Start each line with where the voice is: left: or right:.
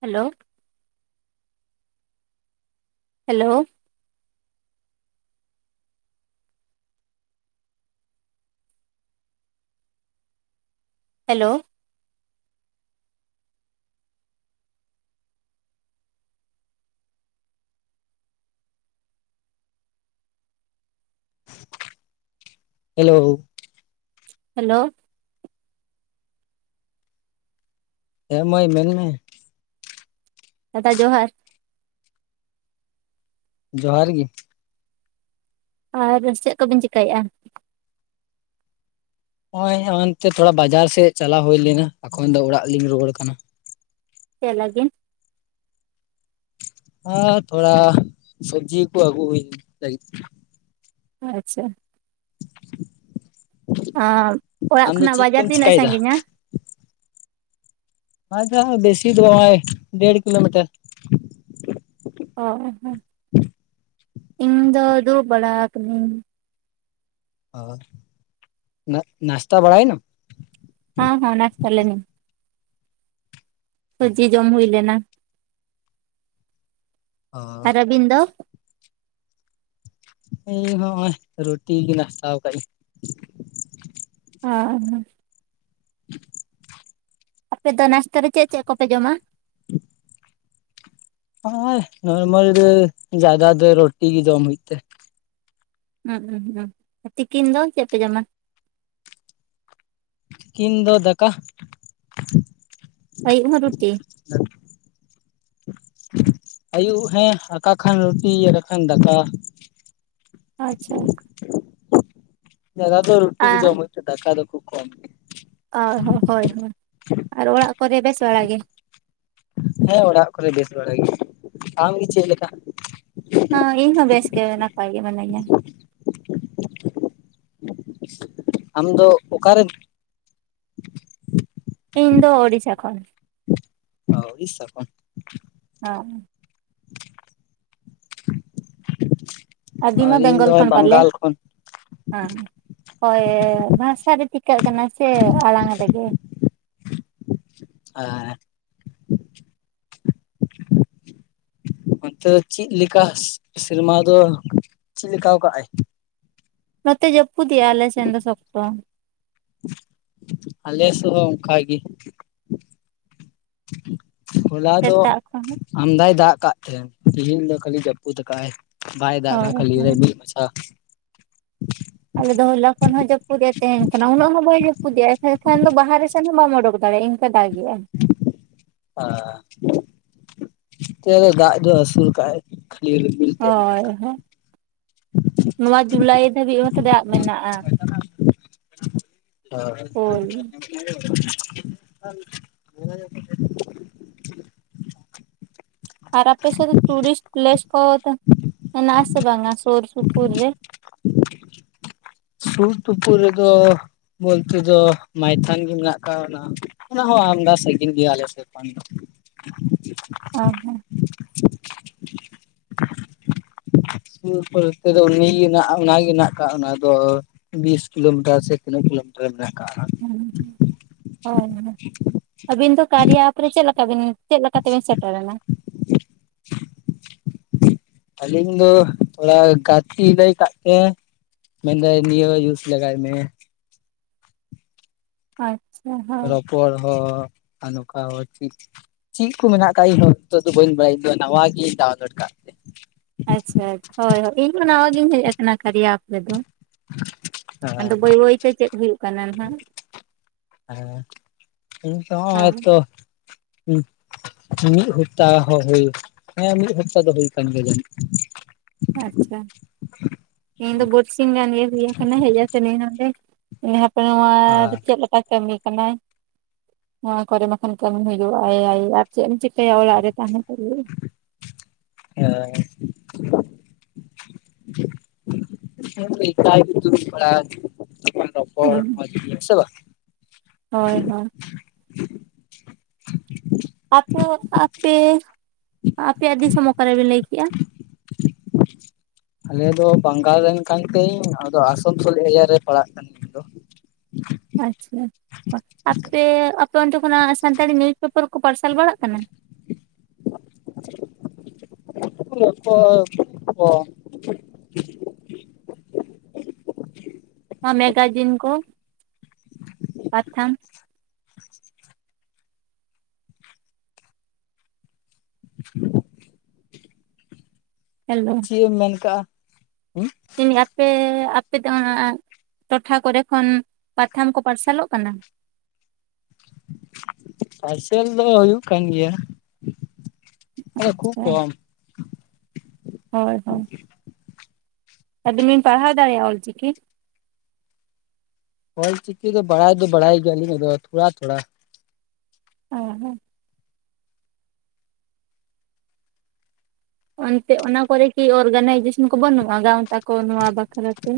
right: Hello? Hello? Hello?
left: Hello?
right: Hello?
left: ᱦᱮᱸ ᱢᱟᱹᱭ ᱢᱮᱱ ᱢᱮ?
right: ᱫᱟᱫᱟ ᱡᱚᱦᱟᱨ ᱾
left: ᱡᱚᱦᱟᱨ ᱜᱤ ᱾
right: ᱟᱨ ᱪᱮᱜ ᱠᱚᱵᱤᱱ ᱪᱤᱠᱟᱭᱮᱜᱼᱟ?
left: ᱦᱚᱭ ᱚᱱᱛᱮ ᱛᱷᱚᱲᱟ ᱵᱟᱡᱟᱨ ᱥᱮᱫ ᱪᱟᱞᱟᱣ ᱦᱩᱭ ᱞᱮᱱᱟ ᱮᱠᱷᱚᱱ ᱫᱚ ᱚᱲᱟᱜ ᱞᱤᱧ ᱨᱩᱣᱟᱹᱲ ᱠᱟᱱᱟ᱾
right: ᱪᱮᱜ ᱞᱟᱹᱜᱤᱱ?
left: ᱟ ᱛᱷᱚᱲᱟ ᱥᱚᱵᱽᱡᱤ ᱠᱚ ᱟᱜᱩ ᱦᱩᱭ ᱞᱟᱹᱜᱤᱫ᱾
right: ᱟᱪᱷᱟ ᱾ ᱚᱲᱟᱜ
left: ᱟᱢ ᱫᱚ
right: ᱠᱷᱚᱱᱟᱜ
left: ᱪᱮᱫ
right: ᱵᱟᱡᱟᱨ
left: ᱠᱚᱢ
right: ᱛᱤᱱᱟᱹᱜ
left: ᱪᱤᱠᱟᱭᱮᱫᱟ
right: ᱥᱟᱺᱜᱤᱧᱟ?
left: ᱯᱟᱡᱟᱣ ᱵᱮᱥᱤ ᱫᱚ ᱵᱟᱭ ᱰᱮᱲ ᱠᱤᱞᱳ ᱢᱤᱴᱟᱨ ᱾
right: ᱦᱳᱭ ᱾
left: [inaudible]
right: ᱤᱧ ᱫᱚ ᱫᱩᱲᱩᱵ ᱵᱟᱲᱟ ᱠᱟᱱᱟᱹᱧ ᱾
left: ᱚ ᱱᱟᱥᱛᱟ ᱵᱟᱲᱟᱭᱮᱱᱟᱢ?
right: ᱦᱚᱸ ᱦᱳ ᱱᱟᱥᱛᱟ ᱞᱮᱱᱟᱹᱧ ᱾ ᱥᱚᱵᱽᱡᱤ ᱡᱚᱢ ᱦᱩᱭ ᱞᱮᱱᱟ ᱾
left: ᱚ
right: ᱟᱨ ᱟᱵᱤᱱ ᱫᱚ?
left: ᱤᱧ ᱦᱚᱸᱜᱼᱚᱭ ᱨᱩᱴᱤ ᱜᱮ ᱱᱟᱥᱛᱟᱣ ᱟᱠᱟ ᱤᱧ᱾
right: ᱦᱚᱸ᱾
left: [unintelligible]
right: ᱟᱯᱮ ᱫᱚ ᱱᱟᱥᱛᱟ ᱨᱮ ᱪᱮᱫ-ᱪᱮᱫ ᱠᱚᱯᱮ ᱡᱚᱢᱟ?
left: [unintelligible] ᱦᱚ ᱱᱚᱨᱢᱟᱞ ᱨᱮ ᱡᱟᱫᱟ ᱫᱚ ᱨᱩᱴᱤ ᱜᱮ ᱡᱚᱢ ᱦᱩᱭᱩᱜ ᱛᱮ ᱾
right: ᱩᱸᱸᱸ ᱛᱤᱠᱤᱱ ᱫᱚ ᱪᱮᱫ ᱯᱮ ᱡᱚᱢᱟ?
left: ᱛᱤᱠᱤᱱ ᱫᱚ ᱫᱟᱠᱟ᱾
right: ᱟᱹᱭ ᱚᱱᱟ ᱨᱩᱴᱤ ᱾
left: ᱟᱹᱩᱵ ᱦᱮᱸ ᱟᱠᱟ ᱠᱷᱟᱱ ᱨᱩᱴᱤ ᱟᱠᱟ ᱠᱷᱟᱱ ᱫᱟᱠᱟ ᱾
right: ᱟᱪᱪᱷᱟ ᱾
left: ᱡᱟᱫᱟ ᱫᱚ ᱨᱩᱴᱤ ᱜᱮ
right: ᱟᱨ
left: ᱡᱚᱢ ᱦᱩᱭᱩᱜ ᱠᱟᱠᱟ ᱫᱚ ᱠᱚᱢ ᱾
right: ᱚ ᱦᱚᱸ ᱦᱚᱭ ᱦᱚᱭ ᱟᱨ ᱚᱲᱟᱜ ᱠᱚᱨᱮ ᱵᱮᱥ ᱵᱟᱲᱟᱜ ᱜᱮ?
left: ᱦᱮᱸ ᱚᱲᱟᱜ ᱠᱚᱨᱮ ᱵᱮᱥ ᱵᱟᱲ ᱜᱮ ᱾ ᱟᱢᱜᱮ ᱪᱮᱫ ᱞᱮᱠᱟ?
right: ᱦᱚᱸ ᱤᱧᱦᱚ ᱵᱮᱥ ᱜᱮ ᱱᱟᱯᱟᱭ ᱜᱮ ᱢᱟᱱᱮᱧᱟ ᱾
left: ᱟᱢ ᱫᱚ ᱚᱠᱟᱨᱮ?
right: ᱤᱧ ᱫᱚ ᱩᱲᱤᱥᱟ ᱠᱷᱚᱱ ᱾
left: ᱦᱚ ᱩᱲᱤᱥᱟ ᱠᱷᱚᱱ ᱾
right: ᱦᱚᱸ ᱾ ᱟᱵᱤᱱ ᱢᱟ
left: ᱟᱨ ᱤᱧ
right: ᱵᱮᱝᱜᱚᱞ
left: ᱫᱚ
right: ᱠᱷᱟᱱ ᱯᱟᱞᱮ?
left: ᱵᱟᱝᱜᱟᱞ ᱠᱷᱚᱱ
right: ᱦᱮᱸ ᱦᱚᱭᱻ ᱵᱷᱟᱥᱟ ᱨᱮ ᱴᱷᱤᱠᱟᱹᱜ ᱠᱟᱱᱟ ᱥᱮ ᱟᱲᱟᱝ ᱨᱮᱜᱮ ᱾
left: [unintelligible] ᱚᱱᱛᱮ ᱪᱮᱫ ᱞᱮᱠᱟ ᱥᱮᱨᱢᱟ ᱫᱚ ᱪᱮᱫ ᱞᱮᱠᱟ ᱠᱟᱜᱼᱟᱭ?
right: ᱱᱚᱛᱮ ᱡᱟᱹᱯᱩᱫᱮᱜᱼᱟᱭ ᱟᱞᱮ ᱥᱮᱱ ᱫᱚ ᱥᱚᱠᱛᱚ ᱾
left: ᱟᱞᱮ ᱥᱮᱫᱦᱚᱸ ᱚᱱᱠᱟ ᱜᱮ ᱾ ᱦᱚᱞᱟ ᱫᱚ
right: ᱥᱮᱛᱟᱜ ᱠᱷᱚᱱ
left: ᱟᱢᱫᱟᱭ ᱫᱟᱜ ᱟᱠᱟᱫ ᱛᱟᱦᱮᱸᱱ ᱛᱮᱦᱧ ᱫᱚ ᱠᱷᱟᱹᱞᱤ ᱡᱟᱹᱯᱩᱫ ᱟᱠᱟᱜᱼ ᱟᱭ ᱾ ᱵᱟᱭ ᱫᱟᱜ
right: ᱦᱳᱭ
left: ᱠᱷᱟᱹᱞᱤ
right: ᱦᱳᱭ
left: ᱨᱮᱢᱤᱞ ᱢᱟᱪᱷᱟ ᱾
right: ᱟᱞᱮ ᱫᱚ ᱦᱚᱞᱟ ᱠᱷᱚᱱ ᱦᱚᱸ ᱡᱟᱹᱯᱩᱫᱮᱟᱭ ᱾ ᱛᱟᱦᱮᱱ ᱠᱟᱱᱟ ᱩᱱᱟᱹᱜ ᱦᱚᱸ ᱵᱟᱭ ᱡᱯᱩᱫᱮᱜᱼᱟ ᱮᱱᱠᱷᱟᱱ ᱫᱚ ᱵᱟᱦᱟᱨᱮ ᱥᱮᱫ ᱦᱚᱸ ᱵᱟᱢ ᱚᱰᱚᱠ ᱫᱟᱲᱮᱭᱟᱜᱼᱟ ᱾ ᱫᱟᱜᱮᱜᱼᱟᱭ ᱾
left: ᱦᱚᱸ ᱾ ᱱᱚᱛᱮ ᱫᱟᱜ ᱫᱚ ᱟᱹᱥᱩᱞ ᱠᱟᱜᱟᱭ ᱠᱷᱟᱞᱤ ᱨᱤᱢᱤᱞ ᱛᱮᱫ
right: ᱦᱚᱭ
left: ᱢᱮᱱᱟᱜ ᱠᱟᱜᱼᱟ
right: [unintelligible] ᱱᱚᱣᱟ ᱡᱩᱞᱟᱭ ᱫᱷᱟᱹᱵᱤᱡ ᱦᱚᱸ ᱛᱚ ᱫᱟᱜ ᱢᱮᱱᱟᱜᱼᱟ ᱾ ᱦᱳᱭ
left: [inaudible]
right: ᱟᱨ ᱟᱯᱮ ᱥᱮᱫᱚ ᱴᱩᱨᱤᱥᱴ ᱯᱮᱞᱮᱥ ᱠᱚ ᱢᱮᱱᱟᱜ ᱟ ᱥᱮ ᱵᱟᱝᱟ ᱥᱩᱨ ᱥᱩᱯᱩᱨ ᱨᱮ?
left: ᱥᱩᱨᱼ ᱛᱩᱯᱩᱨ ᱨᱮᱫᱚ! ᱵᱚᱞᱛᱮ ᱫᱚ ᱢᱟᱭᱛᱷᱚᱱ ᱜᱮ ᱢᱮᱱᱟᱜ ᱟᱠᱟᱫ ᱚᱱᱟ ᱦᱚᱸ ᱟᱢᱫᱟ ᱥᱟᱹᱜᱤᱧ ᱜᱮᱭᱟ ᱟᱞᱮ ᱥᱮᱜᱢᱟ ᱾ [inaudible]
right: ᱚ ᱦᱚᱸ ᱾ [inaudible]
left: [unintelligible] ᱛᱮᱫᱚ ᱩᱱᱤᱜᱮ ᱦᱟᱱᱟᱜ ᱚᱱᱟᱜᱮ ᱦᱮᱱᱟᱜ ᱟᱠᱟ ᱚᱱᱟ ᱫᱚ ᱾ ᱵᱤᱥ ᱠᱤᱞᱳ ᱢᱤᱴᱟᱨ ᱥᱮ ᱛᱤᱱᱟᱹᱜ ᱠᱤᱞᱳᱢᱤᱴᱟᱨ ᱢᱮᱱᱟᱜ ᱠᱟᱜ-ᱟ ᱾
right: [inaudible] ᱟᱹᱵᱤᱱ ᱫᱚ ᱠᱟᱨᱭᱟ ᱮᱯ ᱨᱮ ᱪᱮᱫ ᱞᱮᱠᱟ ᱵᱤᱱ ᱪᱮᱫ ᱞᱮᱠᱟ ᱛᱮᱵᱮᱱ ᱥᱮᱴᱮᱨ ᱮᱱᱟ?
left: ᱟᱹᱞᱤᱧ ᱫᱚ ᱛᱷᱚᱲᱟ ᱜᱟᱛᱮ ᱞᱟᱹᱭ ᱠᱟᱜ ᱛᱮ ᱾ ᱢᱮᱱ ᱫᱟᱭ ᱱᱤᱭᱟᱹ ᱡᱤᱭᱩᱥ ᱞᱟᱜᱟᱭ ᱢᱮ ᱾
right: ᱟᱪᱪᱷᱟ ᱦᱮᱸ ᱾
left: ᱯᱟᱨᱠ ᱦᱚ ᱱᱚᱝᱠᱟᱱ [unintelligible] ᱪᱮᱫ ᱠᱚ ᱢᱮᱱᱟᱜ ᱟᱠᱟᱫ ᱤᱧᱦᱚᱸ ᱱᱤᱛᱚᱜ ᱫᱚ ᱵᱟᱹᱧ ᱵᱟᱲᱟᱭᱟ᱾ ᱤᱧ ᱫᱚ ᱱᱟᱣᱟ ᱜᱮ ᱰᱟᱣᱩᱱᱞᱳᱰ ᱟᱠᱟᱫ ᱛᱮ ᱾
right: ᱟᱪᱪᱷᱟ ᱦᱚᱭ ᱾ ᱤᱧ ᱦᱚᱸ ᱱᱟᱣᱟ ᱜᱤᱧ ᱦᱮᱡ ᱟᱠᱟᱱᱟ ᱠᱟᱨᱭᱟ ᱟᱯ ᱨᱮᱫᱚ ᱾
left: ᱦᱮᱸ
right: ᱟᱫᱚ ᱵᱟᱹᱭ ᱵᱟᱹᱭ ᱛᱮ ᱪᱮᱫ ᱦᱩᱭᱩᱜ ᱠᱟᱱᱟ ᱦᱩᱱᱟᱜ ᱾
left: ᱦᱮᱸ ᱤᱧ ᱛᱚ ᱦᱚᱸ ᱦᱮᱸ
right: ᱦᱳᱭ
left: ᱛᱚ ᱦᱮᱸ ᱢᱤᱫ ᱦᱟᱯᱛᱟ ᱦᱚᱸ ᱦᱚ ᱦᱮᱸ ᱢᱤᱫ ᱦᱟᱯᱛᱟ ᱫᱚ ᱦᱩᱭ ᱟᱠᱟᱱ ᱜᱮᱭᱟ ᱡᱟᱹᱱᱤᱡ ᱾
right: ᱟᱪᱪᱷᱟ ᱾ ᱤᱧ ᱫᱚ
left: ᱪᱚᱝ
right: ᱵᱟᱹᱨᱥᱤᱧ ᱜᱟᱱ ᱜᱮ ᱦᱩᱭ ᱠᱟᱱᱟ ᱦᱮᱡ ᱠᱟᱛᱮ ᱤᱧ ᱚᱸᱰᱮ ᱾ ᱦᱟᱯᱮ ᱱᱚᱣᱟ
left: ᱟᱨ
right: ᱨᱮ ᱪᱮᱫ ᱞᱮᱠᱟ ᱠᱟᱹᱢᱤ ᱠᱟᱱᱟᱭ ᱾ ᱱᱚᱣᱟ ᱠᱚᱨᱮ ᱢᱟᱠᱷᱟᱱ ᱠᱟᱹᱢᱤ ᱦᱩᱭᱩᱜ ᱟᱭ ᱟᱨ ᱪᱮᱫ ᱮᱢ ᱪᱤᱠᱟᱹᱭᱟ ᱚᱲᱟᱜ ᱨᱮ ᱛᱟᱦᱮᱸᱱ [unintelligible]
left: ᱦᱮᱸ ᱦᱮᱸ [unintelligible] ᱨᱚᱯᱚᱲ ᱢᱚᱡᱽ ᱥᱮ ᱵᱟᱝ?
right: ᱦᱳᱭ ᱦᱳᱭ ᱾ ᱟᱯᱮ ᱟᱯᱮ, ᱟᱯᱮᱭᱟᱜ ᱫᱤᱥᱚᱢ ᱚᱠᱟᱨᱮ ᱵᱮᱱ ᱞᱟᱹᱭ ᱠᱮᱜ-ᱟ?
left: ᱟᱞᱮ ᱫᱚ ᱵᱟᱝᱜᱟᱞ ᱨᱮᱱ ᱠᱟᱱ ᱛᱤᱧ ᱟᱫᱚ ᱟᱥᱟᱱᱥᱳᱞ ᱮᱨᱤᱭᱟ ᱨᱮ ᱯᱟᱲᱟᱜ ᱠᱟᱱᱟᱹᱧ ᱤᱧᱫᱚ ᱾
right: ᱟᱪᱪᱷᱟ ᱟᱯᱮ ᱟᱯᱮ ᱚᱱᱛᱮ ᱠᱷᱚᱱᱟᱜ ᱥᱟᱱᱛᱟᱲᱤ ᱱᱤᱭᱩᱡ ᱯᱮᱯᱟᱨ ᱠᱚ ᱯᱟᱨᱥᱟᱞ ᱵᱟᱲᱟᱜ ᱠᱟᱱᱟ?
left: [inaudible] [unintelligible]
right: ᱱᱚᱣᱟ ᱢᱮᱜᱟᱡᱤᱱ ᱠᱚ, ᱯᱟᱛᱷᱟᱢ
left: [inaudible]
right: ᱦᱮᱞᱳ ᱾
left: ᱪᱮᱫ ᱮᱢ ᱢᱮᱱ ᱠᱟᱜ-ᱟ? ᱦᱩᱸ
right: ᱟᱯᱮ ᱟᱯᱮ ᱫᱚ ᱚᱱᱟ ᱴᱚᱴᱷᱟ ᱠᱚᱨᱮ ᱠᱷᱚᱱ ᱯᱟᱛᱷᱟᱢ ᱠᱚ ᱯᱟᱨᱥᱟᱞᱚᱜ ᱠᱟᱱᱟ?
left: ᱯᱷᱟᱨᱥᱮᱞ ᱫᱚ ᱦᱩᱭᱩᱜ ᱠᱟᱱ ᱜᱮᱭᱟ, ᱟᱫᱚ ᱠᱷᱩᱵ
right: ᱟᱪᱪᱷᱟ
left: ᱠᱚᱢ ᱾
right: ᱦᱳᱭ ᱦᱳᱭ ᱾ ᱟᱵᱤᱱ ᱵᱤᱱ ᱯᱟᱲᱦᱟᱣ ᱫᱟᱲᱮᱭᱟᱜ-ᱟ ᱚᱞ-ᱪᱤᱠᱤ?
left: ᱚᱞ-ᱪᱤᱠᱤ ᱫᱚ ᱵᱟᱲᱟᱭ ᱫᱚ ᱵᱟᱲᱟᱭ ᱜᱮᱭᱟᱞᱤᱧ ᱟᱫᱚ ᱛᱷᱚᱲᱟ ᱛᱷᱚᱲᱟ ᱾
right: ᱚ ᱦᱚ ᱾ ᱚᱱᱛᱮ ᱚᱱᱟ ᱠᱚᱨᱮ ᱠᱤ ᱚᱨᱜᱟᱱᱟᱭᱡᱮᱥᱚᱱ ᱠᱚ ᱵᱟᱹᱱᱩᱜ-ᱟ ᱜᱟᱶᱛᱟ ᱠᱚ ᱱᱚᱣᱟ ᱵᱟᱠᱷᱨᱟᱛᱮ?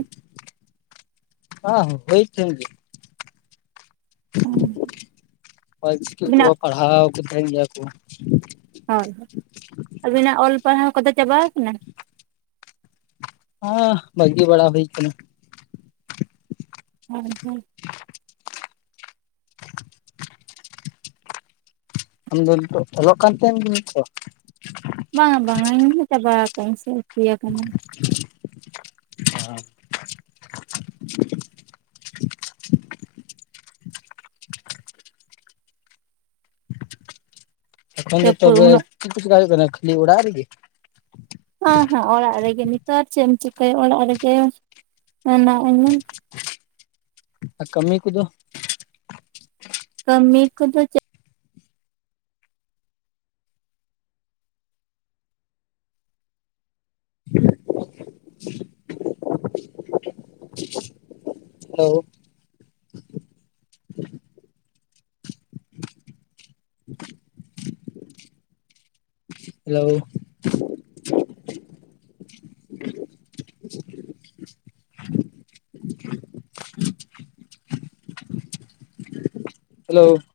left: [unintelligible] ᱚᱞᱪᱤᱠᱟᱹ ᱠᱚ
right: ᱟᱵᱤᱱᱟᱜ
left: ᱯᱟᱲᱦᱟᱣ ᱠᱚ ᱛᱟᱦᱮᱱ ᱜᱮᱭᱟ ᱠᱚ ᱾
right: ᱦᱳᱭ ᱦᱳᱭ, ᱟᱹᱵᱤᱱᱟᱜ ᱚᱞ ᱯᱟᱲᱦᱟᱣ ᱠᱚᱫᱚ ᱪᱟᱵᱟ ᱟᱠᱟᱱᱟ?
left: ᱦᱚᱸ ᱵᱟᱜᱤ ᱵᱟᱲᱟ ᱦᱩᱭ ᱠᱟᱱᱟ ᱾
right: [unintelligible]
left: ᱟᱢᱫᱚ ᱱᱤᱛᱚᱜ ᱚᱞᱚᱜ ᱠᱟᱱᱛᱮ ᱜᱮ ᱱᱤᱛ ᱦᱚᱸ?
right: ᱵᱟᱝᱟ ᱵᱟᱝᱟ ᱤᱧ ᱦᱚᱸ ᱪᱟᱵᱟ ᱟᱠᱟᱜ-ᱟᱻᱧ ᱥᱮ ᱦᱩᱭ ᱟᱠᱟᱱᱟ ᱾
left: [inaudible] [unintelligible] ᱮᱠᱷᱚᱱ ᱫᱚ
right: ᱡᱟᱹᱯᱩᱫ
left: ᱛᱚᱵᱮ
right: ᱩᱱᱟᱹᱜ
left: ᱪᱮᱫ ᱠᱚ ᱪᱮᱠᱟ ᱦᱩᱭᱩᱜ ᱠᱟᱱᱟ ᱠᱷᱟᱹᱞᱤ ᱚᱲᱟᱜ ᱨᱮᱜᱮ?
right: ᱦᱚᱸ ᱦᱚᱸ ᱚᱲᱟᱜ ᱨᱮᱜᱮ, ᱱᱮᱛᱟᱨ ᱪᱮᱫ ᱮᱢ ᱪᱤᱠᱟᱹᱭᱟ ᱚᱲᱟᱜ ᱨᱮᱜᱮ ᱦᱮᱱᱟᱜ ᱤᱧᱟ ᱾
left: ᱟᱨ ᱠᱟᱹᱢᱤ ᱠᱚᱫᱚ?
right: ᱠᱟᱹᱢᱤ ᱠᱚᱫᱚ
left: [unintelligible] ᱦᱮᱞᱳ ᱾ ᱦᱮᱞᱳ ᱾